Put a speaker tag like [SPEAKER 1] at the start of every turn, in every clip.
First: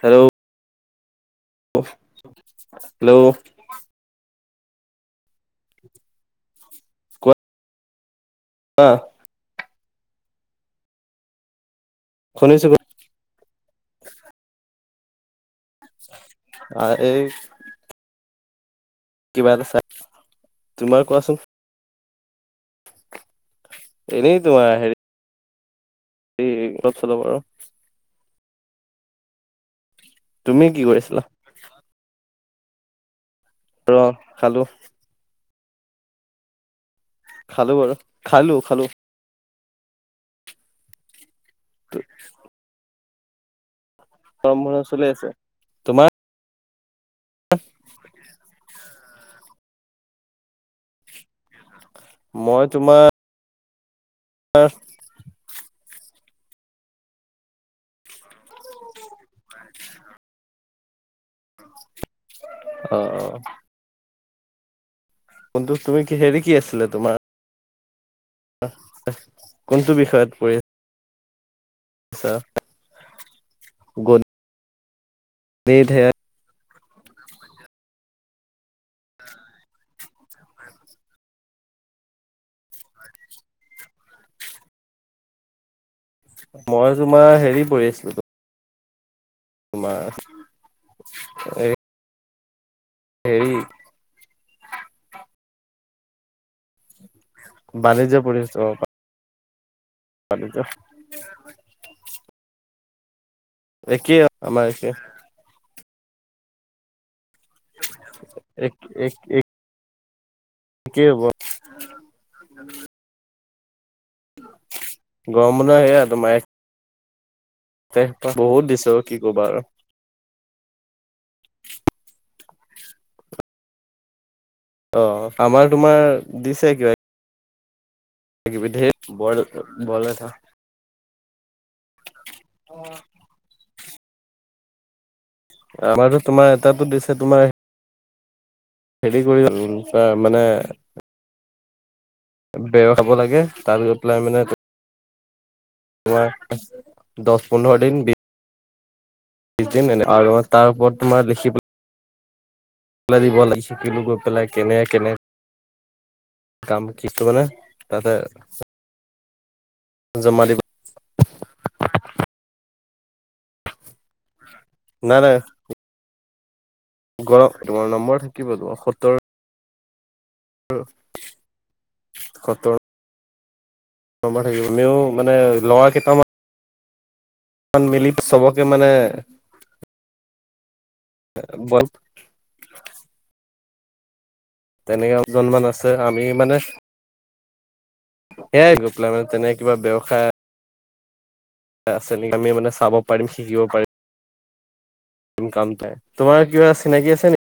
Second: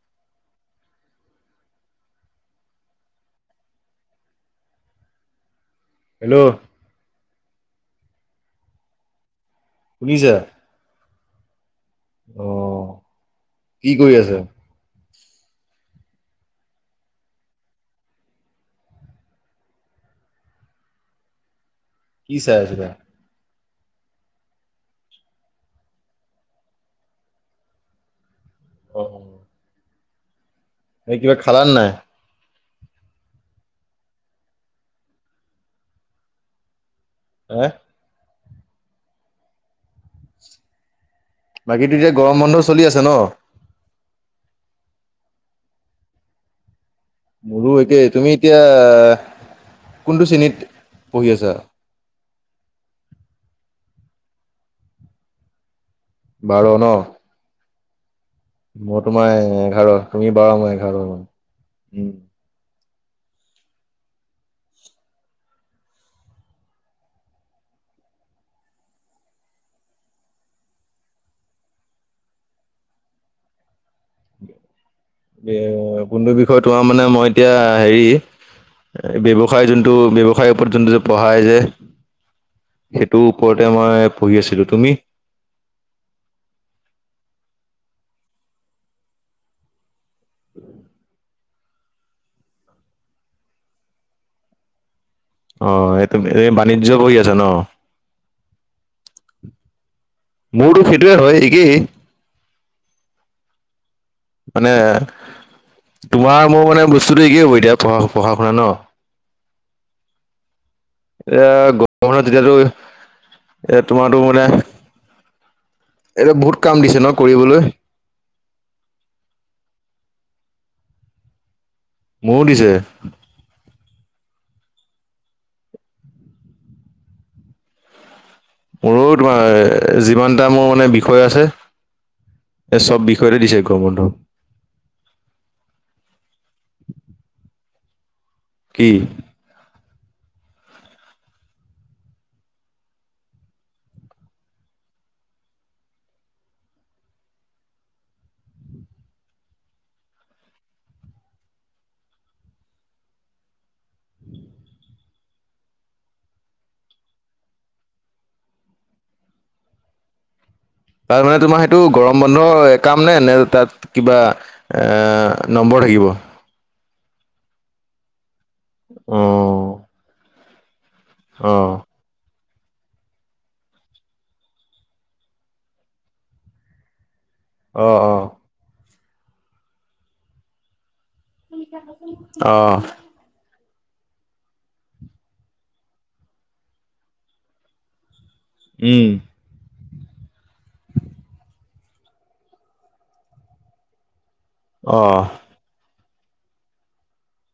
[SPEAKER 1] Hello hello
[SPEAKER 2] hello
[SPEAKER 1] আ
[SPEAKER 2] শুনিছা? অ
[SPEAKER 1] শুনিছো, [inaudible]
[SPEAKER 2] কি কৰি আছা?
[SPEAKER 1] অ', এই কিবা এটা চাই, তোমাৰ কোৱাচোন।
[SPEAKER 2] কি চাই আছিলা?
[SPEAKER 1] এনেই তোমাৰ হেৰি এই অলপ চলপ আৰু।
[SPEAKER 2] উম।
[SPEAKER 1] তুমি কি
[SPEAKER 2] এই
[SPEAKER 1] কৰিছিলা
[SPEAKER 2] কিবা খালা নে নাই?
[SPEAKER 1] ৰ খালো।
[SPEAKER 2] হে
[SPEAKER 1] খালো বাৰু, খালো খালো।
[SPEAKER 2] বাকীতো এতিয়া গৰম বন্ধ চলি আছে ন?
[SPEAKER 1] গৰম বন্ধ চলি আছে। তোমাৰ
[SPEAKER 2] মোৰো একেই, তুমি এতিয়া কোনটো শ্ৰেণীত পঢ়ি আছা?
[SPEAKER 1] মই তোমাৰ আৰ
[SPEAKER 2] বাৰ ন? মই তোমাৰ এঘাৰ, তুমি বাৰ মই এঘাৰ মানে, উম।
[SPEAKER 1] অ' অ'। কিন্তু তুমি কি হেৰি কি আছিলে তোমাৰ কোনটো বিষয়ত পৰি আছা, গ [inaudible]
[SPEAKER 2] কোনটো বিষয় তোমাৰ মানে, মই এতিয়া হেৰি ব্যৱসায় জোনটো ব্যৱসায়ৰ ওপৰত জোনটো যে পঢ়াই যে। সেইটো ওপৰতে মই পঢ়ি আছিলো, তুমি?
[SPEAKER 1] মই তোমাৰ হেৰি পঢ়ি আছিলো তোমাৰ এই হেৰি
[SPEAKER 2] অ', এইটো এ বাণিজ্য পঢ়ি আ
[SPEAKER 1] বাণিজ্য পঢ়ি আছোঁ অ'। বাণিজ্য
[SPEAKER 2] মোৰোতো সেইটোৱেই হয়, একেই।
[SPEAKER 1] একেই আমাৰ,
[SPEAKER 2] মানে
[SPEAKER 1] একেই।
[SPEAKER 2] তোমাৰ মোৰ মানে বস্তুটো একেই হ'ব এতিয়া, পঢ়া-পঢ়া শুনা ন?
[SPEAKER 1] একে হ'ব
[SPEAKER 2] এতিয়া [unintelligible] তেতিয়াতো এ তোমাৰোতো মানে,
[SPEAKER 1] গৰম
[SPEAKER 2] এইটো বহুত কাম দিছে ন কৰিবলৈ?
[SPEAKER 1] তে বহুত দিছে, কি ক'বা আৰু।
[SPEAKER 2] মোৰো দিছে।
[SPEAKER 1] অ', আমাৰ তোমাৰ দিছে কিবা কিবি ধেৰ
[SPEAKER 2] মোৰো
[SPEAKER 1] বইল
[SPEAKER 2] তোমাৰ,
[SPEAKER 1] বইল এটা
[SPEAKER 2] যিমানটা মোৰ মানে বিষয় আছে এই চব বিষয়তে দিছে গৰম বন্ধ।
[SPEAKER 1] আমাৰতো তোমাৰ এটাটো দিছে তোমাৰ
[SPEAKER 2] কি
[SPEAKER 1] হেৰি কৰি ও - ও মানে বেয়া খাব লাগে তাত গৈ পেলাই মানে ওৱা দছ পোন্ধ্ৰ দিন [unintelligible] আৰু তাৰ ওপৰত তোমাৰ দেখি পেলা দিব লাইছে [unintelligible] গৈ পেলাই কেনে কেনে কাম কি্ত মানে তাতে জমালি
[SPEAKER 2] তাৰ মানে তোমাৰ সেইটো গৰম বন্ধৰ কাম নে-নে তাত কিবা এ, নম্বৰ থাকিব।
[SPEAKER 1] গ় তোমাৰ নম্বৰ থাকিব তো সত্তৰ
[SPEAKER 2] অ
[SPEAKER 1] উম।
[SPEAKER 2] অ'।
[SPEAKER 1] [inaudible] নাম্বাৰ থাকিব মেৱ মানে লগা কেইটামান
[SPEAKER 2] অ অ
[SPEAKER 1] [unintelligible] মিলি চবকে মানে বল
[SPEAKER 2] [inaudible] অ'।
[SPEAKER 1] তেনেকে অকমান আছে আমি মানে সেইয়াই
[SPEAKER 2] উম
[SPEAKER 1] গোপালা মানে তেনেকা কিবা ব্যৱসায় আছে নেকি আমি মানে চাব পাৰিম শিকিব পাৰিম।
[SPEAKER 2] আহ।
[SPEAKER 1] কামটোৱে তোমাৰ কিবা চিনাকি আছে নেকি?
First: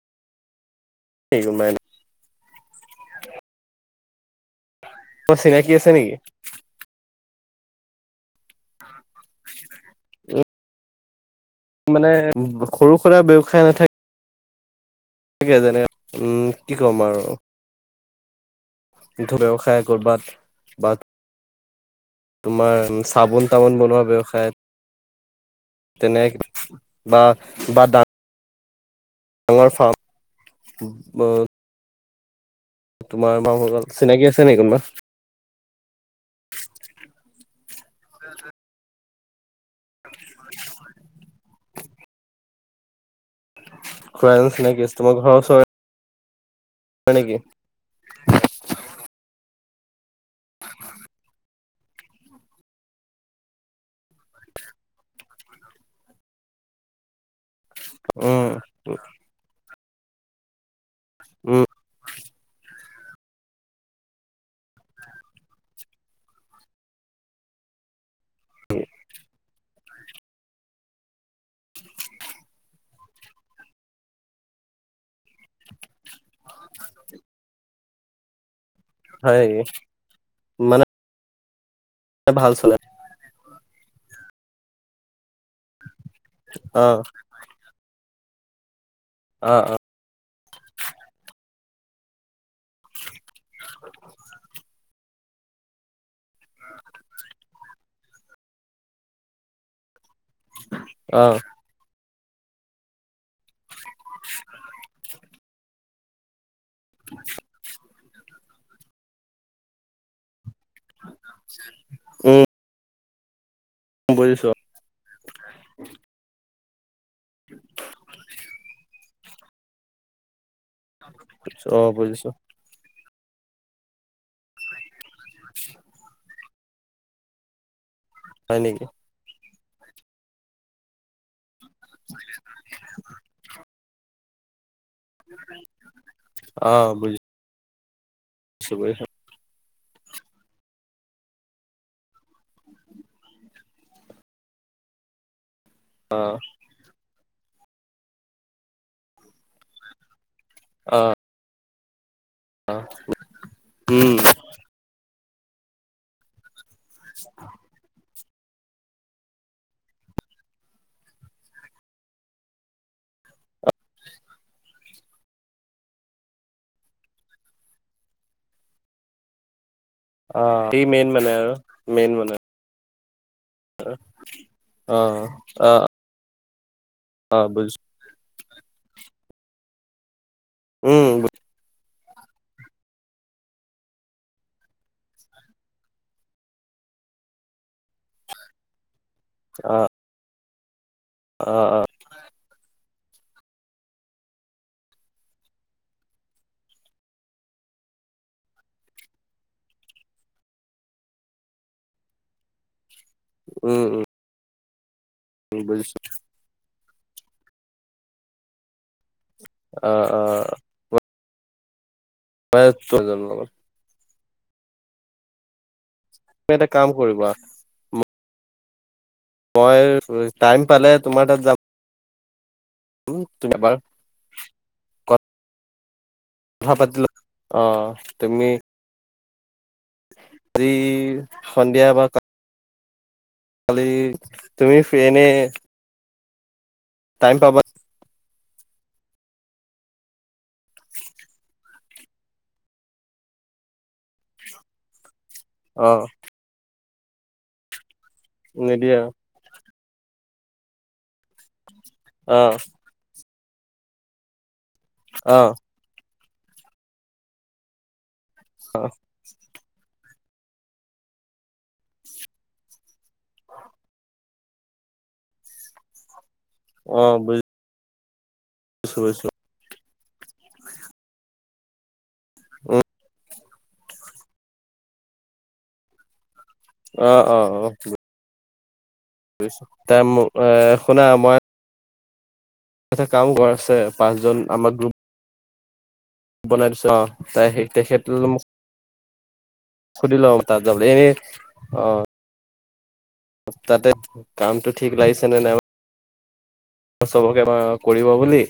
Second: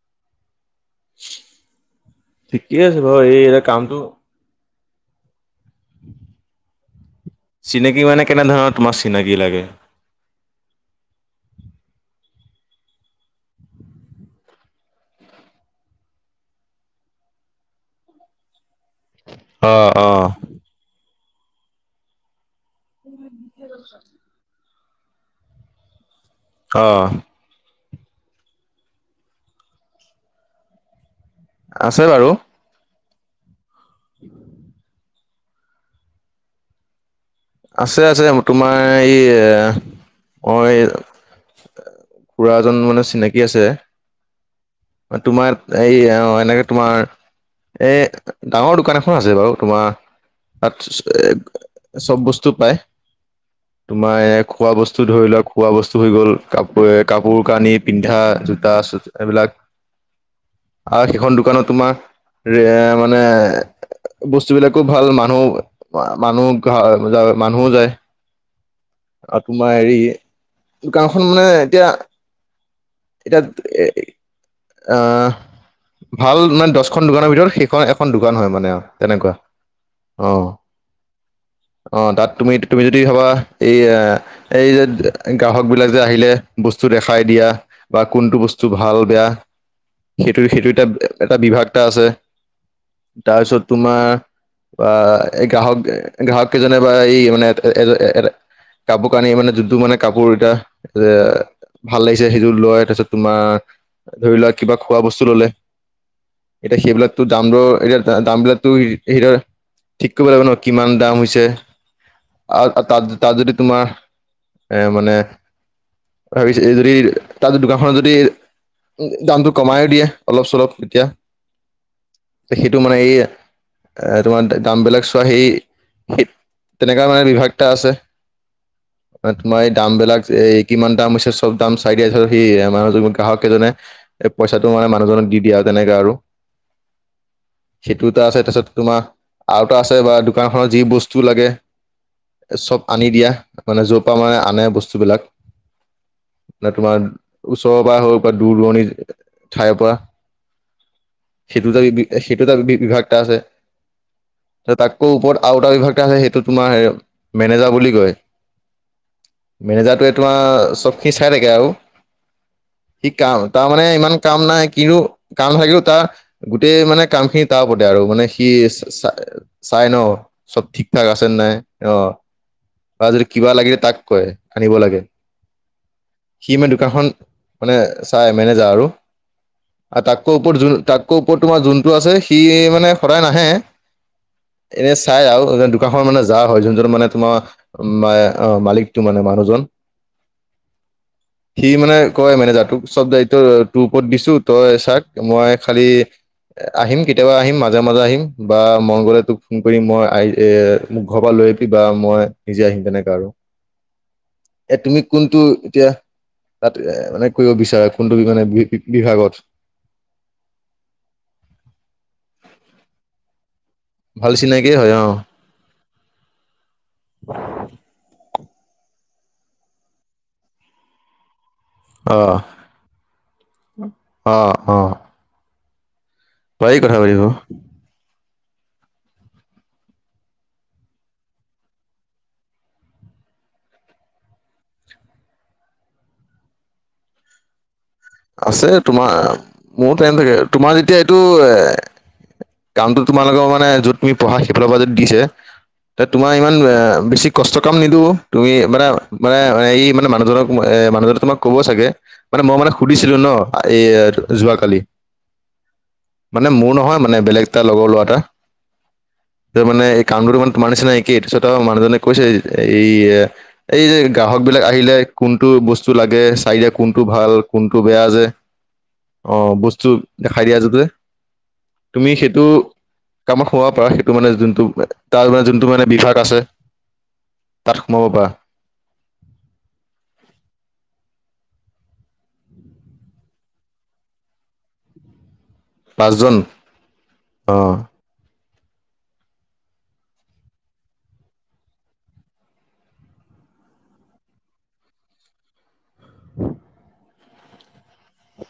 [SPEAKER 1] কোনোবা
[SPEAKER 2] ঠিকে আছে বাৰু এই এয়া কামটো
[SPEAKER 1] তাৰ চিনাকি আছে নেকি?
[SPEAKER 2] চিনাকি মানে কেনেধৰণৰ তোমাৰ চিনাকি লাগে?
[SPEAKER 1] মানে সৰু সুৰা ব্যৱসায় নাথাকে তনোকে যেনে উম কি ক'ম আৰু। দ্ধ
[SPEAKER 2] অ
[SPEAKER 1] ব্যৱসায়
[SPEAKER 2] অ
[SPEAKER 1] কৰবাত, বাত তোমাৰ চাবোন, তামোন বনোৱা ব্যয়ৱসায়ত তেনে,
[SPEAKER 2] অ
[SPEAKER 1] বা, বা, দাত দাঙৰ, ফাৰ্ম [inaudible]
[SPEAKER 2] আছে, বাৰু।
[SPEAKER 1] তোমাৰ [unintelligible] চিনাকি আছে নিকি কোনোবা। [inaudible]
[SPEAKER 2] আছে, আছে তোমাৰ এ, এই, অই ল'ৰা এজন মানে চিনাকি আছে,
[SPEAKER 1] খুৰা এজন চিনাকি আছে ঘৰৰ
[SPEAKER 2] তোমাৰ
[SPEAKER 1] ওচৰৰে
[SPEAKER 2] এই, অ'। এনেকে তোমাৰ
[SPEAKER 1] নেকি
[SPEAKER 2] এ, ডাঙৰ দোকান এখন আছে বাৰু। তোমাৰ তাত এ, এ, চব বস্তু পায়। তোমাৰ এ, খোৱা বস্তু ধৰি লোৱা, খোৱা বস্তু হৈ গ'ল কাপোৰ এ, কাপোৰ কানী, পিন্ধা
[SPEAKER 1] উম
[SPEAKER 2] জোতা, চ, এইবিলাক। আৰু সেইখন
[SPEAKER 1] উম
[SPEAKER 2] দোকানত তোমাৰ মানে এ, বস্তু বিলাকো ভাল, মানুহ, মানুহ মানুহ যায়। আৰু তোমাৰ হেৰি, গাওখন মানে এতিয়া এতিয়া, আহ ভাল মানে দহখন দোকানৰ ভিতৰত সেইখন এখন দোকান হয়, মানে আৰু। তেনেকুৱা
[SPEAKER 1] হয়,
[SPEAKER 2] অ
[SPEAKER 1] মানে
[SPEAKER 2] অ, তাত
[SPEAKER 1] ভাল
[SPEAKER 2] তুমি,
[SPEAKER 1] চলে
[SPEAKER 2] তুমি যদি ভাবা এই, এই যে গ্ৰাহক বিলাক আহিলে, বস্তু
[SPEAKER 1] অ
[SPEAKER 2] দেখাই দিয়া বা কোনটো বস্তু ভাল বেয়া
[SPEAKER 1] অ অ
[SPEAKER 2] সেইটো, সেইটো এটা, এটা বিভাগটা আছে, তাৰপিছত তোমাৰ বা এই, গ্ৰাহক, গ্ৰাহক কেইজনে বা এই, মানে এ, এ কাবু কানি মানে যুদ্ধ মানে কাপোৰ এটা এ,
[SPEAKER 1] অ
[SPEAKER 2] ভাল লাগিছে, সেইযোৰ লৈ তাৰপিছত তোমাৰ ধৰি লোৱা কিবা খোৱা বস্তু ললে, এতিয়া সেইবিলাকতো দাম দৰৰ এতিয়া দাম বিলাকতো হিৰাৰ ঠিক কৰিব লাগব ন। কিমান দাম হৈছে,
[SPEAKER 1] উম
[SPEAKER 2] আৰু তাত, তাত যদি তোমাৰ
[SPEAKER 1] বুজিছো
[SPEAKER 2] এ, মানে ভাবিছে যদি তাত দোকানখনত যদি দামটো কমাইয়ো দিয়ে অলপ, চলপ। এতিয়া
[SPEAKER 1] অ বুজিছো
[SPEAKER 2] সেইটো মানে এই এ, তোমাৰ দামবিলাক চোৱা সেই, তেনেকুৱা মানে বিভাগ এটা আছে।
[SPEAKER 1] হয়, নেকি।
[SPEAKER 2] মই দাম বিলাক এই কিমান দাম হৈছে, চব দাম চাই দিয়াইছো, সি মানুহ গ্ৰাহক কেইজনে। এ, পইচাটো মানে মানুহজনক দি, দিয়ে। আৰু তেনেককাে আৰু।
[SPEAKER 1] অ বুজিছো
[SPEAKER 2] দুটা আছে, তাৰপিছত তোমাৰ
[SPEAKER 1] বুজিছো
[SPEAKER 2] আৰুটা আছে বা দোকান খনৰ যি বস্তু লাগে। চব আনি দিয়া, মানে যৰ পৰা মানে আনে বস্তুবিলাক।
[SPEAKER 1] অ
[SPEAKER 2] ন, তোমাৰ ওচৰৰ পৰা হওক, বা দূৰ-দূৰণিৰ ঠাইৰ পৰা।
[SPEAKER 1] অ'।
[SPEAKER 2] সেইটো ত, সেইটো তটা বিভাগটা আছে,
[SPEAKER 1] উম
[SPEAKER 2] তাককৈ ওপৰত আউটা বিভাগ আছে, সেইটো তোমাৰ মেনেজাৰ বুলি কয়। মেনেজাৰটোৱে তোমাৰ চব খিনি চাই থাকে আৰু সি কাম তাৰমানে ইমান কাম নাই কিনো কাম থাকেও তাৰ গোটেই মানে কাম খিনি তাৰ ওপৰতে আৰু মানে সি চাই, ন,
[SPEAKER 1] অ
[SPEAKER 2] চব
[SPEAKER 1] এই
[SPEAKER 2] ঠিক-ঠাক
[SPEAKER 1] মেইন
[SPEAKER 2] আছে
[SPEAKER 1] মানে আৰু
[SPEAKER 2] নাই, আহ।
[SPEAKER 1] মেইন মানে
[SPEAKER 2] কিবা লাগিলে তাক কয়, আনিব
[SPEAKER 1] অ
[SPEAKER 2] লাগে। সি মানে দোকানখন
[SPEAKER 1] অ
[SPEAKER 2] মানে
[SPEAKER 1] বুজিছো
[SPEAKER 2] চাই মেনেজাৰ আৰু তাক ওপৰত য, তাক
[SPEAKER 1] উম
[SPEAKER 2] ওপৰত তোমাৰ জোনটো আছে সি মানে সদায় নাহে। এনে চাই আৰু দোকানখন মানে যা হয়, যোন-যন মানে তোমাৰ মালিক। ত, মানে মানুহজন
[SPEAKER 1] অ
[SPEAKER 2] সি মানে কয় মেনেজাৰ তোক চব তোৰ ওপৰত দিছো তই চাক মই খালি আহিম কেতিয়াবা আহিম মাজে মাজে আহিম বা মই গ'লে তোক ফোন কৰি মই এ মোক ঘৰ পৰা লৈ [unintelligible] বা মই নিজে আহিম তেনেকে
[SPEAKER 1] উম, উম।
[SPEAKER 2] এ তুমি কোনটো
[SPEAKER 1] উম
[SPEAKER 2] এতিয়া
[SPEAKER 1] বুজিছো
[SPEAKER 2] তাত এ মানে কৰিব বিচাৰা কোনটো মানে বি-বিভাগত?
[SPEAKER 1] অ', অ'। [inaudible]
[SPEAKER 2] ভাল চিনাকিয়ে হয় অ'।
[SPEAKER 1] তুমি এটা কাম কৰিবা মই টাইম পালে তোমাৰ তাত যাম।
[SPEAKER 2] আহ,
[SPEAKER 1] তুমি এবাৰ
[SPEAKER 2] আহ, অ'।
[SPEAKER 1] কথা
[SPEAKER 2] পাৰি
[SPEAKER 1] পাতিলো
[SPEAKER 2] পাতিব
[SPEAKER 1] অ' তুমি আজি সন্ধিয়া এবাৰ খালি তুমি ফ্ৰিনে টাইম পাবা
[SPEAKER 2] আছে তোমাৰ মোৰ টাইম থাকে। তোমাৰ যেতিয়া এইটো এ কামটো তোমালোকৰ মানে য'ত তুমি পঢ়া সেইফালৰ পৰা যদি দিছে।
[SPEAKER 1] অ
[SPEAKER 2] তে তোমাৰ ইমান এ বেছি কষ্ট কাম নিদিওঁ। তুমি মানে
[SPEAKER 1] নিদিয়ে
[SPEAKER 2] মানে এই মানে মানুহজনক-মানুহজনে তোমাক ক'ব চাগে।
[SPEAKER 1] অ
[SPEAKER 2] মানে মই মানে সুধিছিলো ন এ যোৱাকালি।
[SPEAKER 1] আহ।
[SPEAKER 2] মানে মোৰ নহয় মানে বেলেগ এটা লগৰ ল'ৰা এটা।
[SPEAKER 1] অ'।
[SPEAKER 2] কামটোৰ তোমাৰ নিচিনা একেই তাৰ পিছত আৰু মানুহজনে কৈছে এই এই যে গ্ৰাহকবিলাক আহিলে কোনটো বস্তু লাগে চাই দে কোনটো
[SPEAKER 1] অ',
[SPEAKER 2] ভাল কোনটো বেয়া যে।
[SPEAKER 1] বুজিছো বুজিছো
[SPEAKER 2] আহ বস্তু দেখাই দিয়াতো যে তুমি সেইটো কামত সোমাব পাৰ সেইটো মানে যোনটো তাৰ মানে যোনটো মানে বিভাগ আছে।
[SPEAKER 1] আহ, অ',
[SPEAKER 2] তাত সোমাব
[SPEAKER 1] অ'।
[SPEAKER 2] পাৰা
[SPEAKER 1] তাই মোক এ এইয়াতে কামো কৰা আছে পাঁচজন আমাৰ গ্ৰুপ
[SPEAKER 2] পাঁচজন
[SPEAKER 1] বনাই দিছো অ'
[SPEAKER 2] অ
[SPEAKER 1] তেখেত মোক সুধি ল'ম তাত যাব এনে অ' তাতে কামটো ঠিক লাগিছে নে নাই
[SPEAKER 2] [inaudible]
[SPEAKER 1] চবকে [unintelligible] কৰিব বুলি।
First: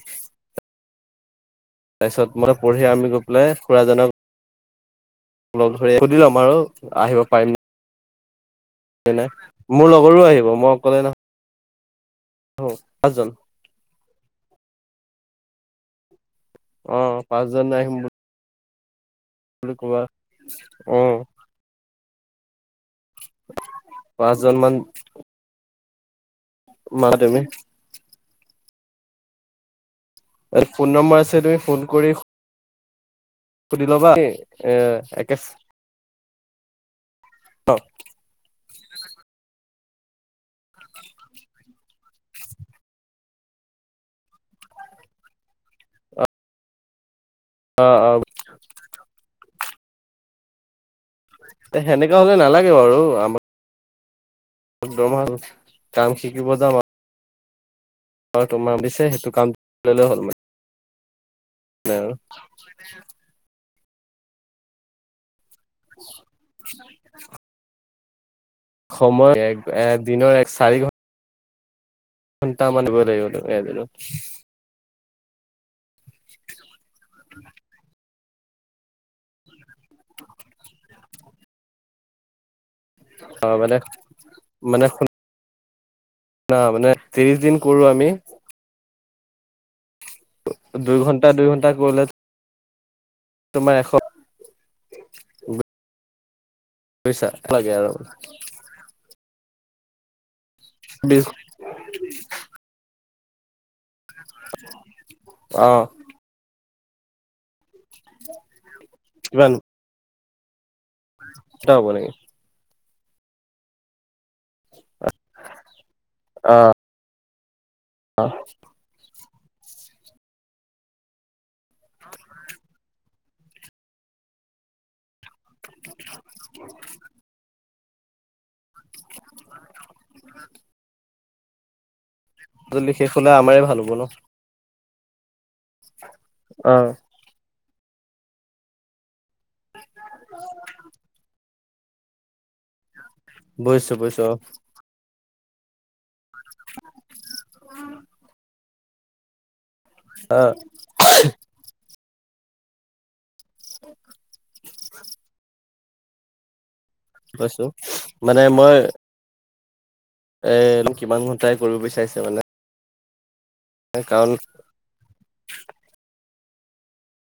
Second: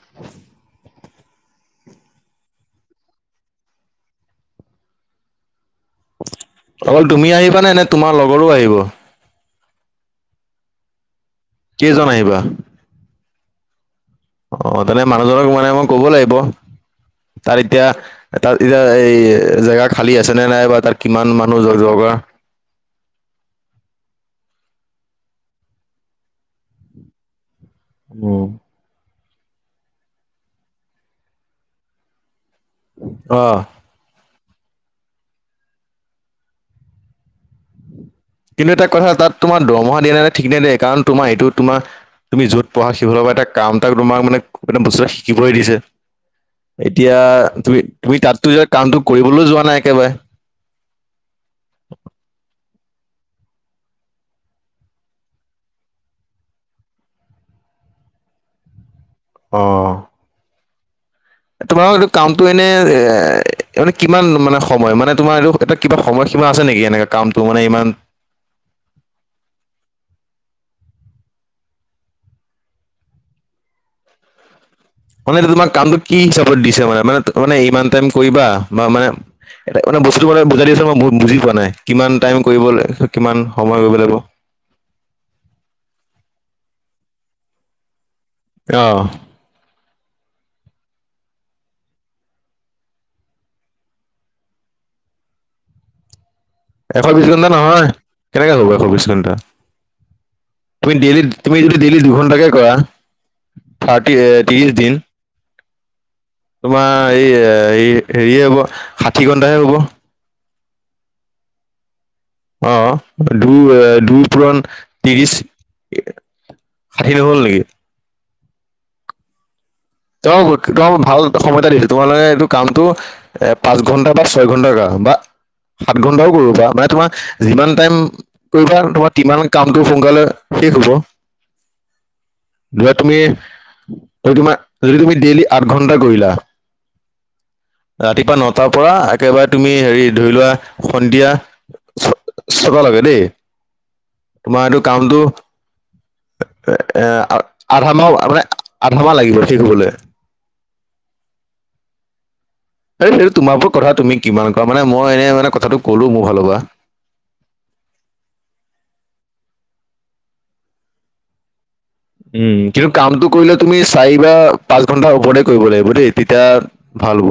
[SPEAKER 1] তাৰপিছত মই পঢ়ি আমি গৈ পেলাই খুৰাজনক লগ ধৰি সুধি ল'ম আৰু
[SPEAKER 2] অকল
[SPEAKER 1] আহিব
[SPEAKER 2] তুমি
[SPEAKER 1] পাৰিম
[SPEAKER 2] আহিবা নে নে তোমাৰ লগৰো আহিব
[SPEAKER 1] হয় নাই মোৰ লগৰো আহিব মই অকলে নহ
[SPEAKER 2] কেইজন আহি
[SPEAKER 1] অ', পাঁচজন।
[SPEAKER 2] অ', তেনে মানুহজনক মানে মই ক'ব লাগিব।
[SPEAKER 1] অ',
[SPEAKER 2] তাত
[SPEAKER 1] পাঁচজন
[SPEAKER 2] এতিয়া
[SPEAKER 1] আহিম
[SPEAKER 2] তাত এতিয়া এই
[SPEAKER 1] বুলি
[SPEAKER 2] জেগা
[SPEAKER 1] ক'বা
[SPEAKER 2] খালী আছেনে নাই বা তাত
[SPEAKER 1] অ',
[SPEAKER 2] কিমান মানুহ [unintelligible]
[SPEAKER 1] পাঁচ জনমান [unintelligible]
[SPEAKER 2] উম।
[SPEAKER 1] ফোন নম্বৰ আছে তুমি ফোন কৰি
[SPEAKER 2] অ
[SPEAKER 1] সুধি ল'বা এ একে [inaudible]
[SPEAKER 2] কিন্তু এটা কথা তাত তোমাৰ দৰমহা দিয়া নাই ঠিক নে দিয়ে কাৰণ তোমাৰ এইটো তোমাৰ তুমি য'ত পঢ়া সেইফালৰ পৰা এটা কাম এটা তোমাৰ মানে বস্তু শিকিবলৈ দিছে। এতিয়া
[SPEAKER 1] অ অ
[SPEAKER 2] তুমি-তুমি তাতটো কামটো কৰিবলৈ যোৱা নাই একেবাৰে?
[SPEAKER 1] এ সেনেকুৱা হ'লে নালাগে বাৰু আমাৰ একদমাল কাম শিকিব যাম আৰু। হয়, তোমাৰ দিছে সেইটো
[SPEAKER 2] অ
[SPEAKER 1] কামলে হ'ল মানে।
[SPEAKER 2] তোমাৰ এইটো
[SPEAKER 1] আৰু
[SPEAKER 2] কামটো এনে এ মানে কিমান মানে সময় মানে তোমাৰ এইটো এয়া কিবা সময়সীমা আছে নেকি এনেকে কামটো মানে ইমান
[SPEAKER 1] সময় এক দিনৰ এক চাৰি ঘন্টা ঘণ্টা মান দিবই লাগিব তুমি এদিনত।
[SPEAKER 2] মানে তোমাৰ কামটো কি হিচাপত দিছে মানে মানে মানে ইমান টাইম কৰিবা বা মানে এ মানে বস্তু মানে বুজাই দিছ মই বুজি পোৱা নাই কিমান টাইম কৰিব কিমান
[SPEAKER 1] অ মানে
[SPEAKER 2] সময় কৰিব লাগিব।
[SPEAKER 1] না মানে ত্ৰিশ দিন কৰো আমি
[SPEAKER 2] অ',
[SPEAKER 1] দুই ঘণ্টা দুই ঘণ্টা কৰিলে তোমাৰ এশ
[SPEAKER 2] এশ বিশ
[SPEAKER 1] বুইছা
[SPEAKER 2] ঘণ্টা
[SPEAKER 1] লাগে
[SPEAKER 2] নহয়
[SPEAKER 1] আৰু
[SPEAKER 2] কেনেকে যাব এশ বিশ ঘণ্টা? তুমি ডেইলি
[SPEAKER 1] বিশ
[SPEAKER 2] তুমি যদি ডেইলি দুঘণ্টাকে কৰা থাৰ্টি ত্ৰিশ দিন
[SPEAKER 1] অ
[SPEAKER 2] তোমাৰ এই হেৰিয়ে হব ষাঠি ঘন্টাহে হব।
[SPEAKER 1] চ হ'ব নেকি?
[SPEAKER 2] অ', দু দুই পুৰণ ত্ৰিশ ষাঠি নহ'ল নেকি?
[SPEAKER 1] অ',
[SPEAKER 2] ত' ত' ভাল সময় এটা দিছো তোমালোকে এইটো কামটো এ পাঁচ ঘণ্টা বা ছয় ঘণ্টা ধৰা। বা সাত ঘন্টাও কৰিবো পাৰা মানে তোমাৰ যিমান টাইম কৰিবা তোমাৰ কিমান কামটো সোনকালে শেষ হ'ব। ধোৱা
[SPEAKER 1] জল্দি শেষ
[SPEAKER 2] তুমি
[SPEAKER 1] হলে আমাৰে ভাল হ'ব ন
[SPEAKER 2] তোমাৰ যদি তুমি ডেইলি আঠ ঘন্টা কৰিলা
[SPEAKER 1] অ',
[SPEAKER 2] ৰাতিপুৱা নটাৰ পৰা একেবাৰে তুমি হেৰি ধৰি লোৱা সন্ধিয়া চ চটা লগে দেই।
[SPEAKER 1] বুজছোঁ বুজিছোঁ অ',
[SPEAKER 2] তোমাৰ এইটো কামটো এ আধা মাহ মানে আধা মাহ লাগিব শেষ হবলে।
[SPEAKER 1] [inaudible]
[SPEAKER 2] এই তোমাৰ ওপৰত কথা তুমি কিমান কৰা মানে মই এনেই মানে কথাটো ক'লো মোৰ ফালৰ পৰা।
[SPEAKER 1] কৈছো মানে মই এ কিমান ঘণ্টাই কৰিব বিচাৰিছো মানে
[SPEAKER 2] উম, কিন্তু কামটো কৰিলে তুমি চাৰি
[SPEAKER 1] কাৰণ
[SPEAKER 2] বা পাঁচ ঘন্টাৰ ওপৰতে কৰিব লাগিব দেই তেতিয়া ভাল হ'ব।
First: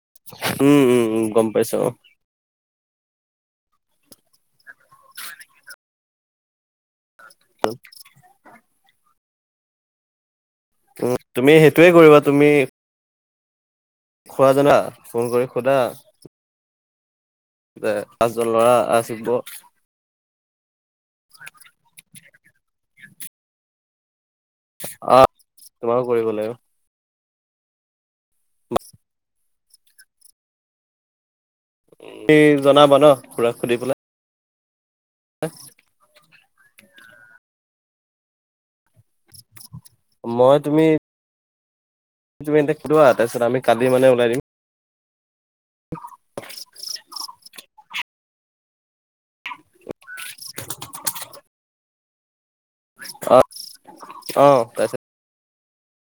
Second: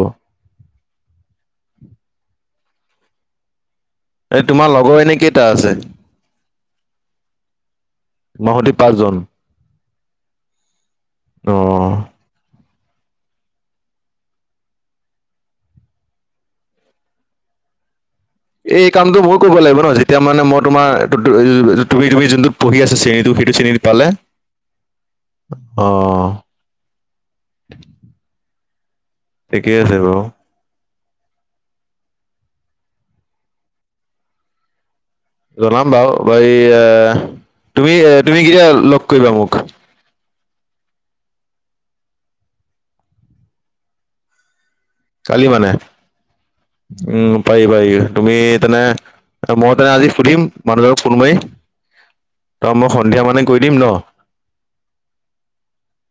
[SPEAKER 1] উম, উম, উম, গম পাইছো অ',
[SPEAKER 2] এই তোমাৰ লগৰ এনে কেইটা আছে? নহদি পাঁচজন।
[SPEAKER 1] তুমি সেইটোয়ে
[SPEAKER 2] অ'।
[SPEAKER 1] কৰিবা তুমি খোৱা জানা ফোন কৰি খুদা? যে ল'ৰা
[SPEAKER 2] এই কামটো
[SPEAKER 1] আহিব
[SPEAKER 2] বহু কৰিব লাগিব ন' যেতিয়া মানে মই তোমাৰ তুমি তুমি যোনটোত পঢ়ি আছা শ্ৰেণী টু সেইটো চেলাৰী পালে
[SPEAKER 1] অ', তোমাকো
[SPEAKER 2] অ',
[SPEAKER 1] কৰিব লাগে আৰু
[SPEAKER 2] [inaudible]
[SPEAKER 1] বছ
[SPEAKER 2] ঠিকেই আছে বাৰু।
[SPEAKER 1] তুমি জনাবা ন' খুৰাক সুধি পেলাই?
[SPEAKER 2] জনাম বাৰু বা এ তুমি তুমি কেতিয়া লগ কৰিবা মোক?
[SPEAKER 1] মই তুমি তুমি এতিয়া সুধিবা তাৰপিছত আমি কালি মানে উলাই দিম।
[SPEAKER 2] কালি মানে। উম। পাৰি পাৰি। তুমি তেনে মই তেনে আজি সুধিম মানুহজনক ফোন মাৰি? ত' মই সন্ধিয়া
[SPEAKER 1] অ,
[SPEAKER 2] মানে কৈ দিম ন?
[SPEAKER 1] অ', তাচত